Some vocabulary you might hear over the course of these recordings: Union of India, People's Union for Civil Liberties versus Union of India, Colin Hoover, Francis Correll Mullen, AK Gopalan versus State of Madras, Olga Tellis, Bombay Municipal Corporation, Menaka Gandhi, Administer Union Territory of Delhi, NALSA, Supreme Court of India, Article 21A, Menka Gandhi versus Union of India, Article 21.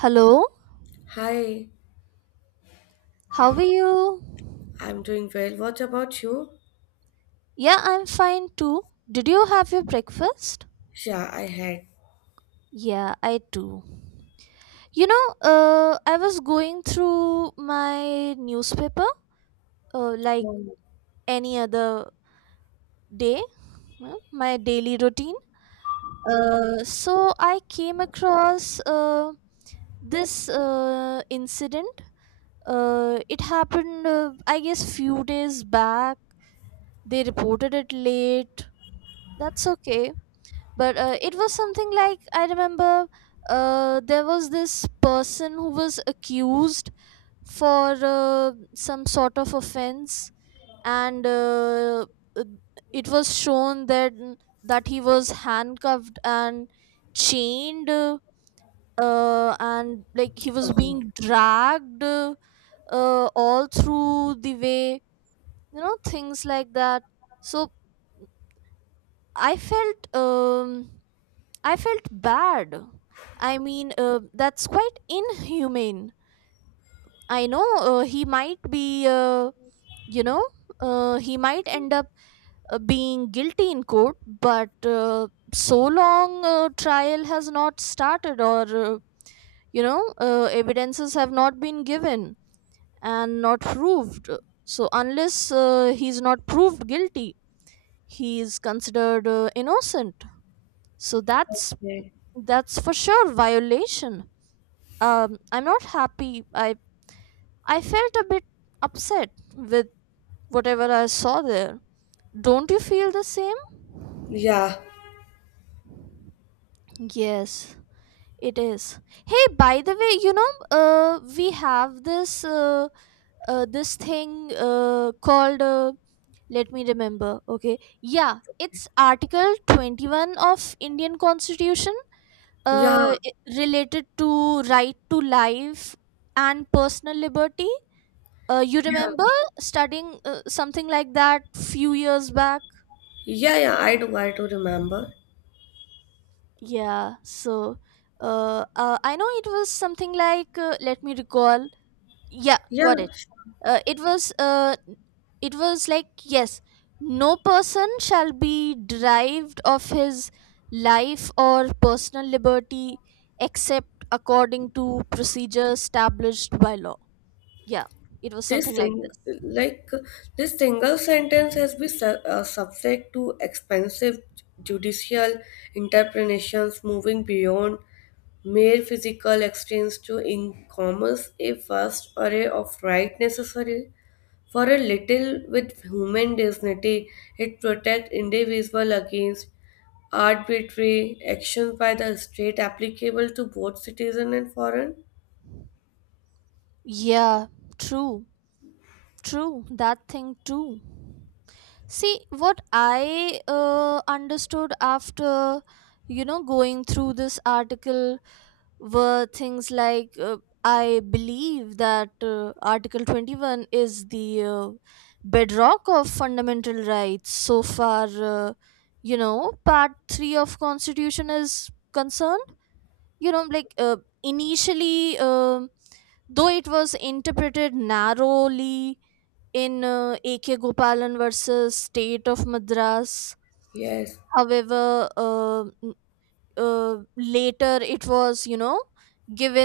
Hello, Hi, how are you? I'm doing well. What about you? Yeah, I'm fine too. Did you have your breakfast? Yeah, I had. Yeah, I do. I was going through my newspaper like any other day, my daily routine. So I came across this incident. It happened, I guess, few days back. They reported it late. That's okay, but it was something like I remember there was this person who was accused for some sort of offense, and uh, it was shown that he was handcuffed and chained, and like he was Oh, being dragged all through the way, things like that. So I felt I felt bad. I mean, that's quite inhumane. I know he might be, you know, he might end up being guilty in court, but so long trial has not started, or, evidences have not been given and not proved. So, unless he's not proved guilty, he is considered innocent. So, that's yeah, that's for sure violation. I'm not happy. I felt a bit upset with whatever I saw there. Don't you feel the same? yeah, Yes, it is. Hey, by the way, you know, we have this this thing called, let me remember, okay, yeah, it's Article 21 of Indian Constitution, yeah, related to right to life and personal liberty. You yeah, remember studying something like that few years back? yeah. I do remember. Yeah, so I know it was something like, let me recall. Yeah, Yeah, got it. Uh, it was uh, it was like, yes, no person shall be derived of his life or personal liberty except according to procedures established by law. Yeah, it was this something like thing, this. like this single sentence, has been subject to expensive judicial interpretations, moving beyond mere physical exchange to encompass a vast array of rights necessary for a little with human dignity. It protects individual against arbitrary actions by the state applicable to both citizen and foreign. Yeah, true. True, that thing too. See, what I understood after, going through this article were things like, I believe that Article 21 is the bedrock of fundamental rights so far, Part 3 of Constitution is concerned. You know, like initially, though it was interpreted narrowly in AK Gopalan versus State of Madras. Yes. However, later it was, you know,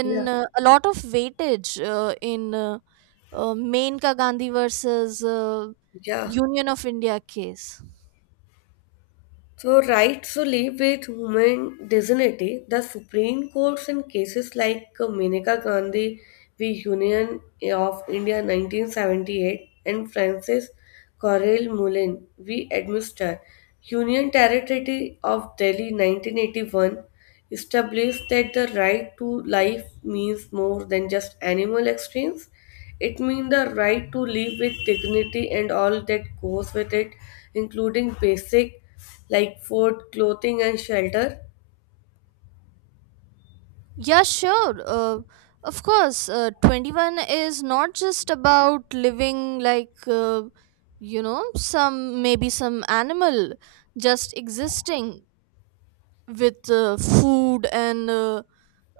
Yeah. A lot of weightage in Menka Gandhi versus Yeah. Union of India case. So, rights to live with human dignity, the Supreme Courts in cases like Menaka Gandhi v. Union of India 1978 and Francis Correll Mullen v. Administer Union Territory of Delhi 1981 established that the right to life means more than just animal extremes. It means the right to live with dignity and all that goes with it, including basic like food, clothing, and shelter. Yeah, sure. Of course, 21 is not just about living like, some, maybe some animal, just existing, with food and uh,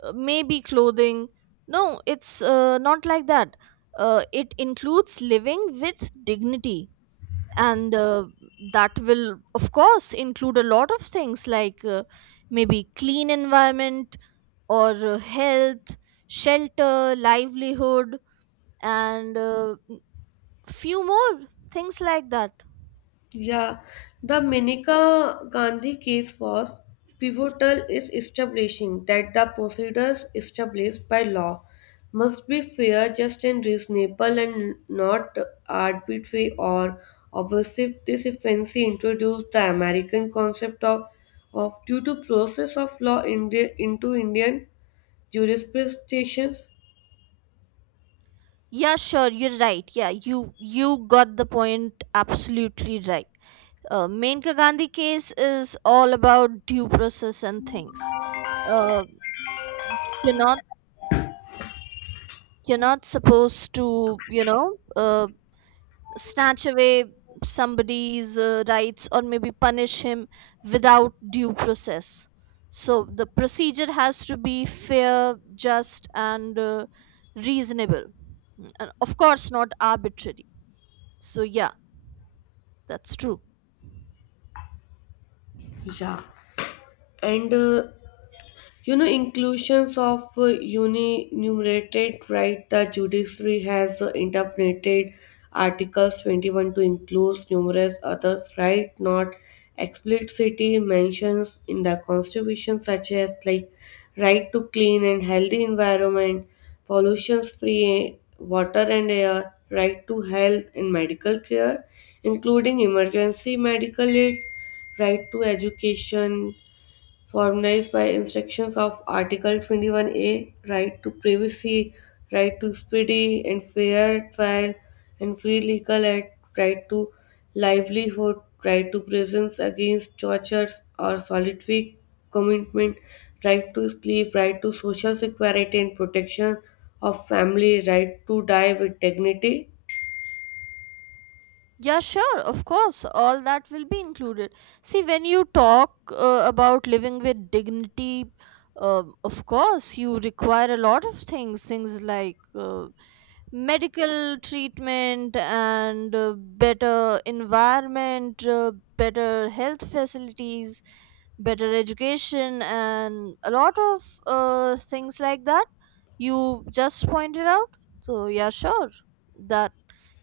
uh, maybe clothing. No, it's not like that. It includes living with dignity. And that will, of course, include a lot of things like maybe clean environment, or health, shelter, livelihood, and few more things like that. Yeah, the Manika Gandhi case was pivotal is establishing that the procedures established by law must be fair, just and reasonable and not arbitrary or obsessive. This offense introduced the American concept of due to process of law into Indian jurisdictions. Yeah, sure, you're right. Yeah, you got the point absolutely right. Menka Gandhi case is all about due process and things. Uh, you're not you're not supposed to, you know, snatch away somebody's rights, or maybe punish him without due process. So the procedure has to be fair, just, and reasonable, mm, and of course not arbitrary. So yeah, that's true. Yeah, and you know, inclusions of unenumerated right, the judiciary has interpreted Articles 21 to include numerous other right, not explicitly mentions in the Constitution, such as like right to clean and healthy environment, pollution-free water and air, right to health and medical care, including emergency medical aid, right to education, formalized by instructions of Article 21A, right to privacy, right to speedy and fair trial and free legal aid, right to livelihood, right to presence against tortures or solitary commitment, right to sleep, right to social security and protection of family, right to die with dignity. Yeah, sure, of course. All that will be included. See, when you talk about living with dignity, of course, you require a lot of things. Things like uh, medical treatment and better environment, better health facilities, better education, and a lot of things like that you just pointed out. So yeah, sure, that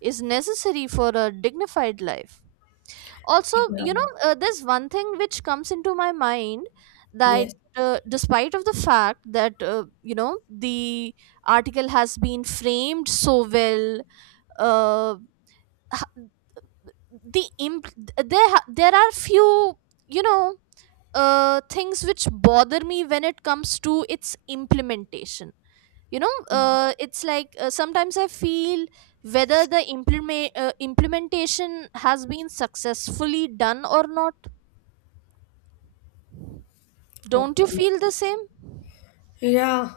is necessary for a dignified life. Also, Yeah. you know, there's one thing which comes into my mind, that Yes. Despite of the fact that, you know, the article has been framed so well, uh, h- there are few, you know, things which bother me when it comes to its implementation. You know, it's like, sometimes I feel whether the implementation has been successfully done or not. Don't you Okay. feel the same? Yeah,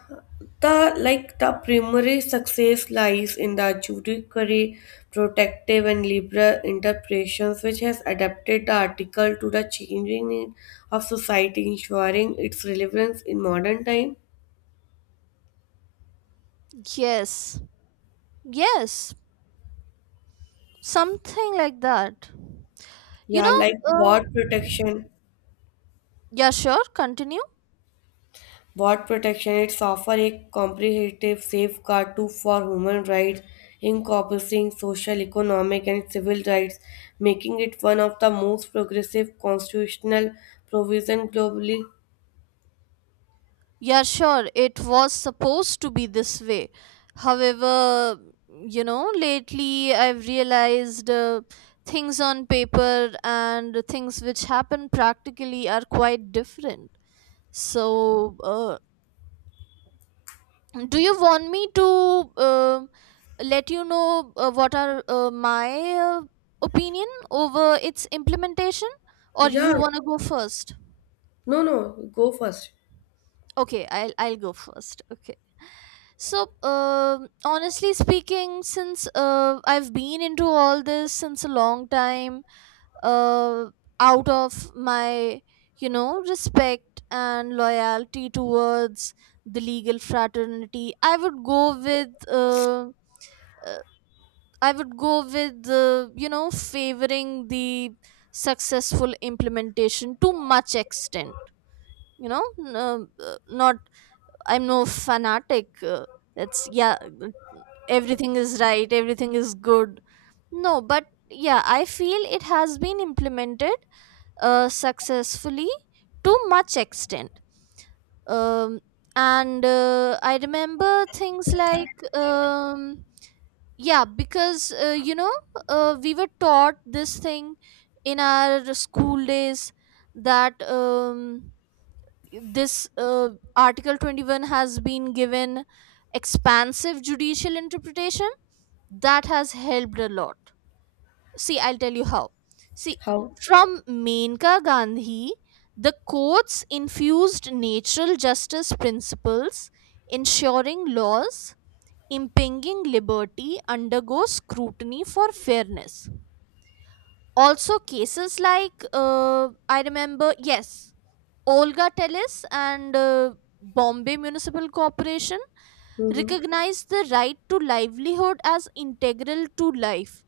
the like the primary success lies in the judiciary protective and liberal interpretations which has adapted the article to the changing need of society, ensuring its relevance in modern time. Yes, yes, something like that. You Yeah, know, like uh, war protection. yeah, sure, continue. What protection it's offer a comprehensive safeguard to for human rights, incorporating social, economic, and civil rights, making it one of the most progressive constitutional provisions globally. Yeah, sure, it was supposed to be this way. However, you know, lately I've realized things on paper and things which happen practically are quite different. So, do you want me to um let you know what are my uh, opinion over its implementation, or Yeah, you want to go first? No, go first. Okay, I'll go first. Okay, so honestly speaking, since I've been into all this since a long time, uh, out of my, you know, respect and loyalty towards the legal fraternity, I would go with, uh, I would go with, you know, favoring the successful implementation to much extent. You know, not, I'm no fanatic. That's, yeah, everything is right, everything is good. No, but yeah, I feel it has been implemented successfully to much extent. Um, and I remember things like. Um, yeah, because we were taught this thing in our school days that this Article 21 has been given expansive judicial interpretation that has helped a lot. See, I'll tell you how. See, How? from Menka Gandhi, the courts infused natural justice principles, ensuring laws impinging liberty undergoes scrutiny for fairness. Also, cases like, I remember, yes, Olga Tellis and Bombay Municipal Corporation Mm-hmm. recognized the right to livelihood as integral to life,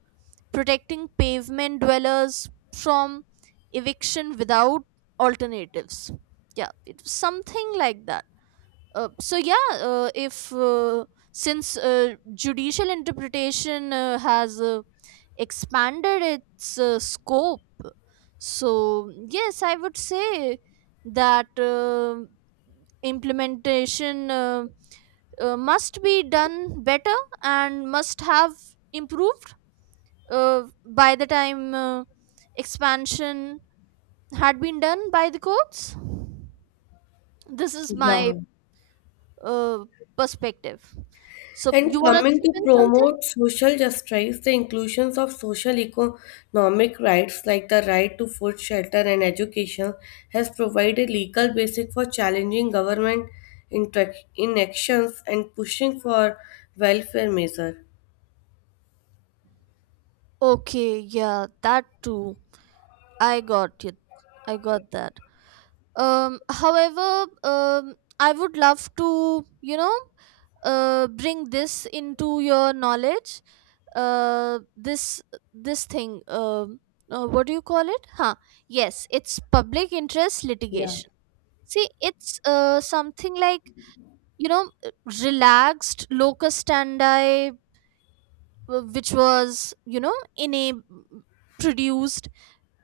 protecting pavement dwellers from eviction without alternatives. Yeah, it was something like that. So yeah, if Since judicial interpretation has expanded its scope, so yes, I would say that implementation must be done better and must have improved by the time expansion had been done by the courts. This is Yeah. my uh, perspective. So you And want to coming chip to in something? promote social justice, the inclusions of social economic rights like the right to food, shelter, and education has provided legal basis for challenging government inactions and pushing for welfare measures. Okay, yeah, that too. I got it. I got that. However, I would love to, you know, bring this into your knowledge. Uh, this this thing. What do you call it? Huh? Yes, it's public interest Yeah. litigation. See, it's something like, you know, relaxed locus standi, which was, you know, enab- produced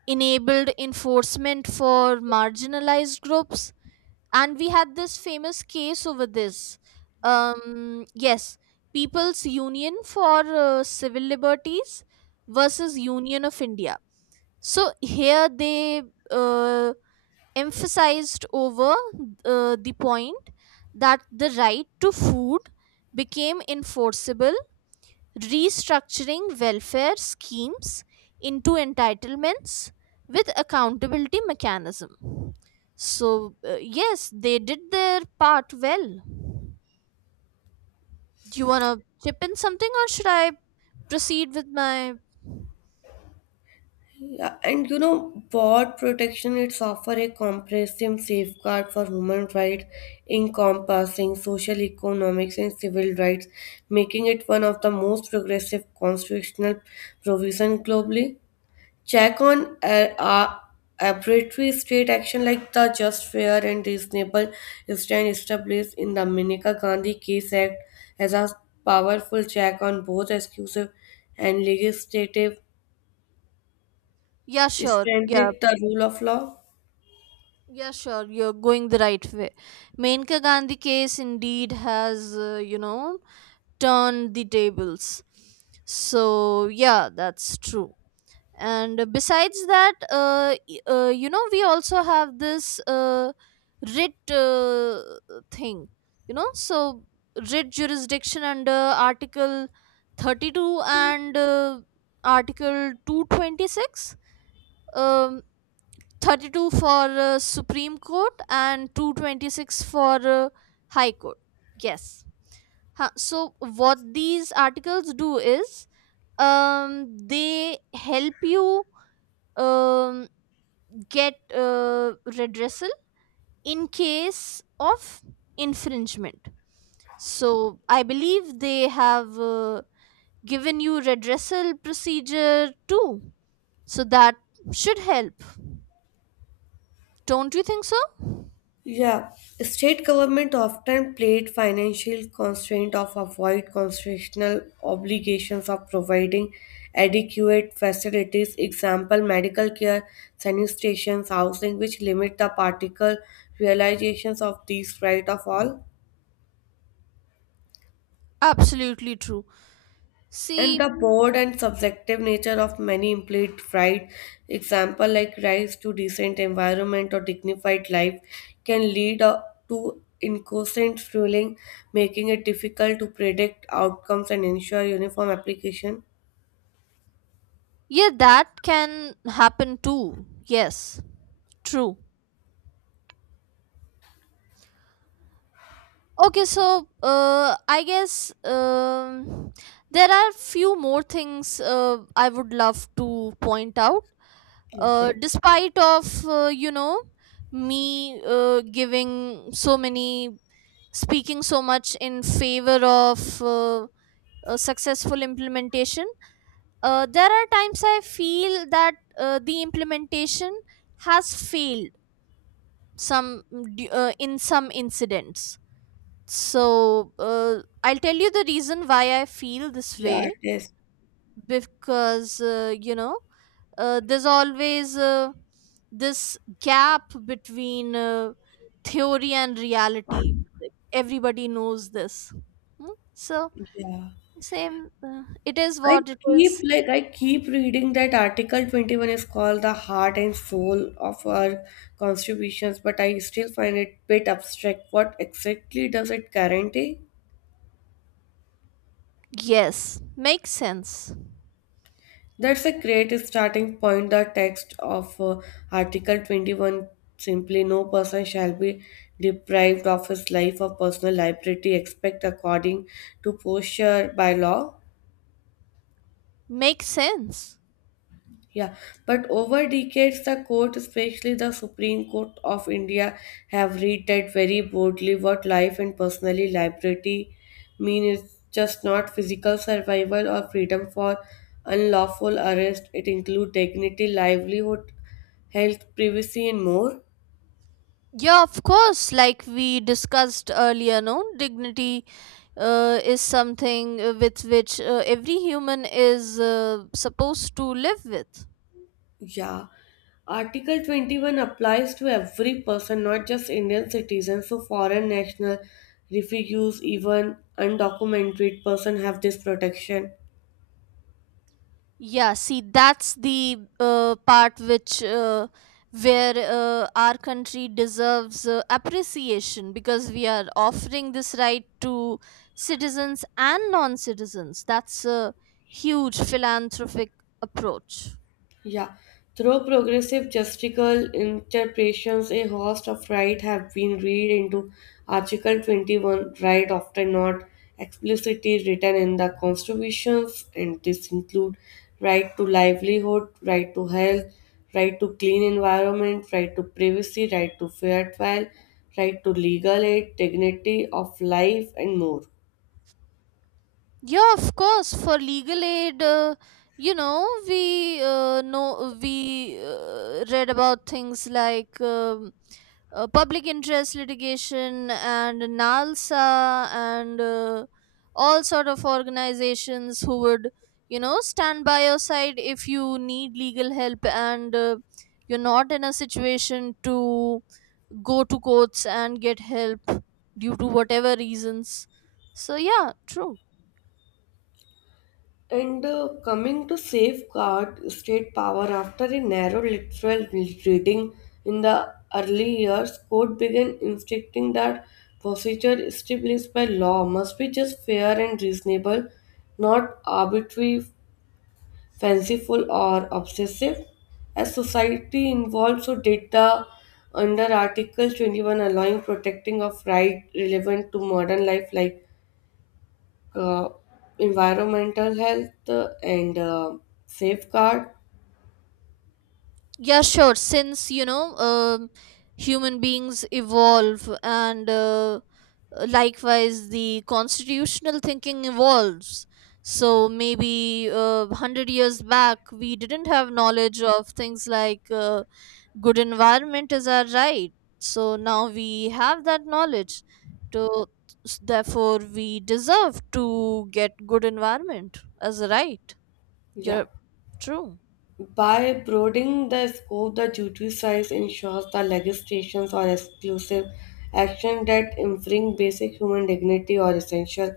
enabled enforcement for marginalized groups. And we had this famous case over this, yes, People's Union for Civil Liberties versus Union of India. So here they uh, emphasized over the point that the right to food became enforceable, restructuring welfare schemes into entitlements with accountability mechanism. So yes, they did their part well. Do you want to chip in something, or should I proceed with my... Yeah, and you know, what protection it's offer a comprehensive safeguard for human rights, encompassing social, economics, and civil rights, making it one of the most progressive constitutional provisions globally. Check on arbitrary state action like the Just Fair and Reasonable Stand established in the Manika Gandhi Case Act as a powerful check on both exclusive and legislative. Yeah, sure, yeah. Strengthen the rule of law. Yeah, sure, you're going the right way. Menka Gandhi case indeed has, you know, turned the tables. So yeah, that's true. And besides that, you know, we also have this writ thing, you know. So writ jurisdiction under Article 32 and Article 226, um, 32 for Supreme Court and 226 for High Court. Yes. Huh. So what these articles do is, they help you um get redressal in case of infringement. So I believe they have given you redressal procedure too. So that should help. Don't you think so? Yeah, state government often played financial constraint of avoid constitutional obligations of providing adequate facilities, example medical care, sanitation, housing, which limit the particle realizations of these right of all. Absolutely true. And See, the broad and subjective nature of many implied right, example like rights to decent environment or dignified life, can lead to inconsistent ruling, making it difficult to predict outcomes and ensure uniform application. yeah, that can happen too. Yes, true. Okay, so I guess there are few more things I would love to point out. Okay. Despite of, you know, me giving so many speaking so much in favor of a successful implementation, there are times I feel that the implementation has failed some, in some incidents. So, I'll tell you the reason why I feel this Yeah, way. it is. Because, you know, there's always this gap between theory and reality. Like, everybody knows this. Hmm? So, Yeah. same, it is what it is. I keep reading that Article 21 is called the heart and soul of our constitutions, but I still find it bit abstract. What exactly does it guarantee? Yes, makes sense. That's a great starting point. The text of Article 21 simply no person shall be deprived of his life or personal liberty except according to posture by law. Makes sense. Yeah, but over decades, the court, especially the Supreme Court of India, have read that very broadly what life and personally liberty mean. It's just not physical survival or freedom for unlawful arrest. It includes dignity, livelihood, health, privacy, and more. Yeah, of course. Like we discussed earlier, no, dignity is something with which every human is supposed to live with. Yeah. Article 21 applies to every person, not just Indian citizens. So, foreign national, refugees, even undocumented person have this protection. Yeah, see, that's the part which, where our country deserves appreciation, because we are offering this right to citizens and non-citizens. That's a huge philanthropic approach. Yeah, through progressive justical interpretations, a host of rights have been read into Article 21, right often not explicitly written in the constitutions, and this include right to livelihood, right to health, right to clean environment, right to privacy, right to fair trial, right to legal aid, dignity of life, and more. Yeah, of course. For legal aid, you know we read about things like public interest litigation and NALSA, and all sort of organizations who would, you know, stand by your side if you need legal help, and you're not in a situation to go to courts and get help due to whatever reasons. So yeah, true. And coming to safeguard state power after a narrow literal reading in the early years, court began insisting that procedure established by law must be just fair and reasonable, not arbitrary, fanciful, or obsessive. As society involved, so did the under Article 21 allowing protecting of right relevant to modern life like uh, environmental health and safeguard. Yeah, sure. Since, you know, human beings evolve, and likewise the constitutional thinking evolves. So maybe 100 years back, we didn't have knowledge of things like good environment is our right. So now we have that knowledge. To, Therefore, we deserve to get good environment as a right. Yeah. You're true. By broadening the scope, the duty size ensures the legislations or exclusive action that infringe basic human dignity or essential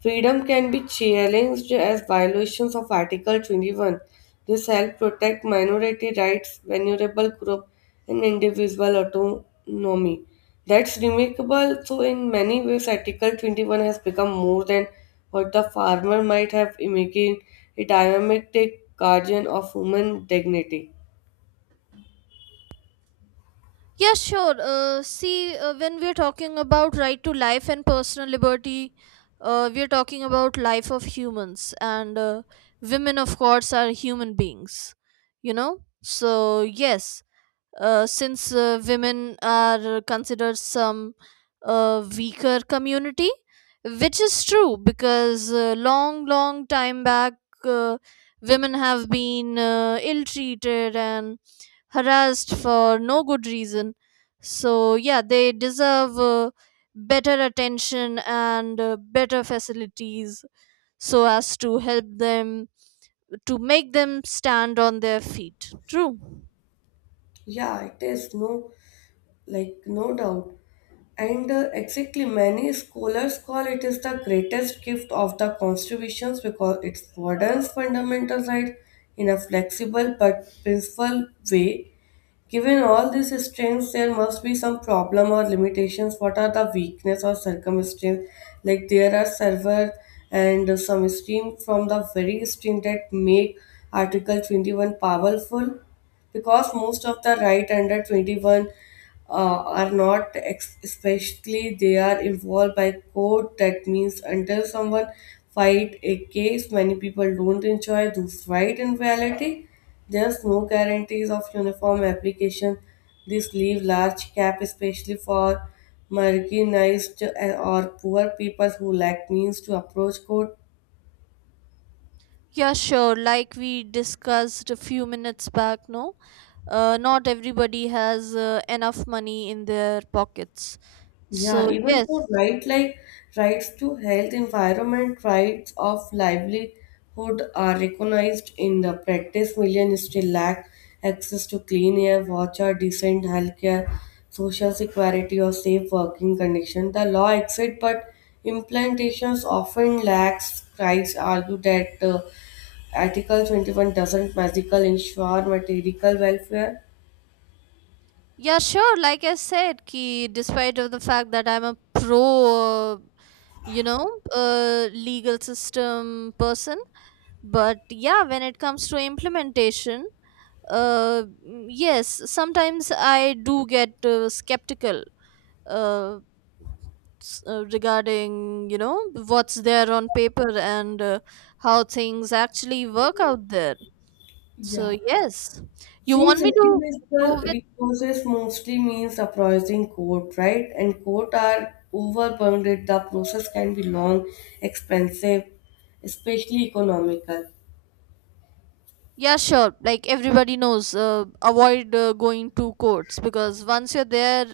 freedom can be challenged as violations of Article 21. This helps protect minority rights, vulnerable group, and individual autonomy. That's remarkable. So, in many ways, Article 21 has become more than what the farmer might have making a dynamic guardian of human dignity. Yeah, sure. When we're talking about right to life and personal liberty, we're talking about life of humans, and women, of course, are human beings. You know, so yes, since women are considered some weaker community, which is true, because long long time back, uh, women have been ill treated and harassed for no good reason. So yeah, they deserve better attention and better facilities, so as to help them, to make them stand on their feet. True. Yeah, it is no, like no doubt. And exactly, many scholars call it is the greatest gift of the constitutions because it broadens fundamental rights in a flexible but principled way. Given all these strengths, there must be some problem or limitations. What are the weakness or circumstance? Like there are server and some stream from the very stream that make Article 21 powerful because most of the right under 21 are not especially they are involved by court. That means until someone fight a case, many people don't enjoy those right in reality. There's no guarantees of uniform application. This leaves large gap, especially for or poor people who lack means to approach code. Yeah, sure. Like we discussed a few minutes back, no, not everybody has enough money in their pockets. Yeah, So even for yes, right like rights to health, environment, rights of livelihood are recognized in the practice. Millions still lack access to clean air, water, decent healthcare, social security, or safe working conditions. The law exists, but implementations often lacks. Critics argue that Article 21 doesn't magically ensure material welfare. yeah, sure. Like I said, ki despite of the fact that I'm a pro, you know, legal system person, but yeah, when it comes to implementation, uh, mm, yes, sometimes I do get skeptical, uh, regarding, you know, what's there on paper and how things actually work out there. So Yeah. yes, you want Since me to go individual with... resources mostly means uprising court, right? And court are overburdened, the process can be long, expensive, especially economical. Yeah, sure. Like everybody knows, avoid going to courts, because once you're there,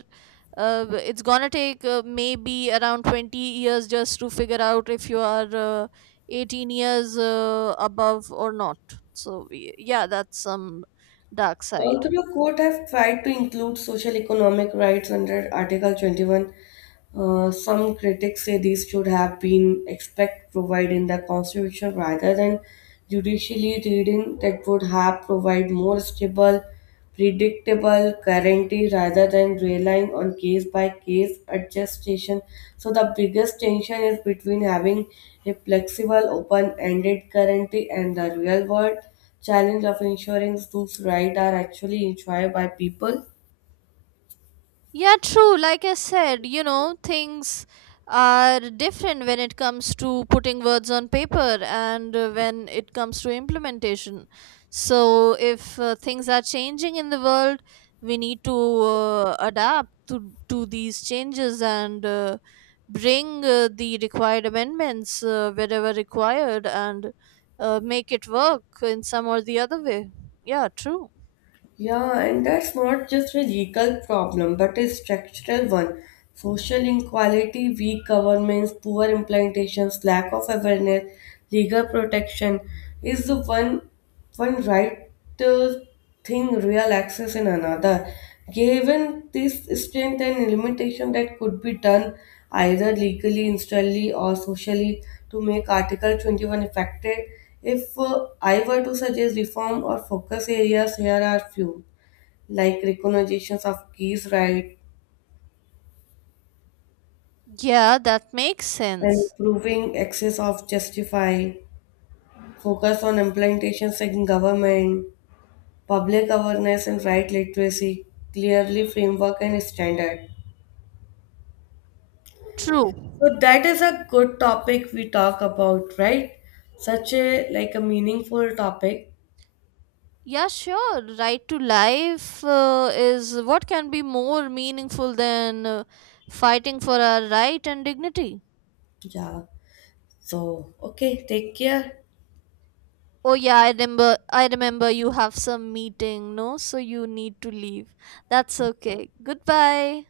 it's gonna take, maybe around 20 years just to figure out if you are 18 years above or not. Yeah, that's some dark side. Although court have tried to include social economic rights under Article 21, some critics say these should have been expect provided in the constitution rather than judicially reading that would have provide more stable predictable guarantee rather than relying on case by case adjustation. So the biggest tension is between having a flexible, open ended guarantee and the real world challenge of ensuring those rights are actually enjoyed by people. Yeah, true. Like I said, you know, things are different when it comes to putting words on paper and when it comes to implementation. So, if things are changing in the world, we need to to these changes, and bring the required amendments wherever required, and make it work in some or the other way. Yeah, true. Yeah, and that's not just a legal problem, but a structural one. Social inequality, weak governments, poor implementations, lack of awareness, legal protection is the one one right uh, thing real access in another. Given this strength and limitation that could be done either legally, instantly or socially to make Article 21 effective, if I were to suggest reform or focus areas, here are few, like recognitions of keys right, Yeah, that makes sense. improving access of justify, focus on implementations in government, public awareness and right literacy, clearly framework and standard. True. So that is a good topic we talk about, right? Such a like a meaningful topic. Yeah, sure. Right to life is what can be more meaningful than fighting for our right and dignity. Yeah. So okay, take care. Oh yeah, I remember. I remember you have some meeting, no? So you need to leave. That's okay. Goodbye.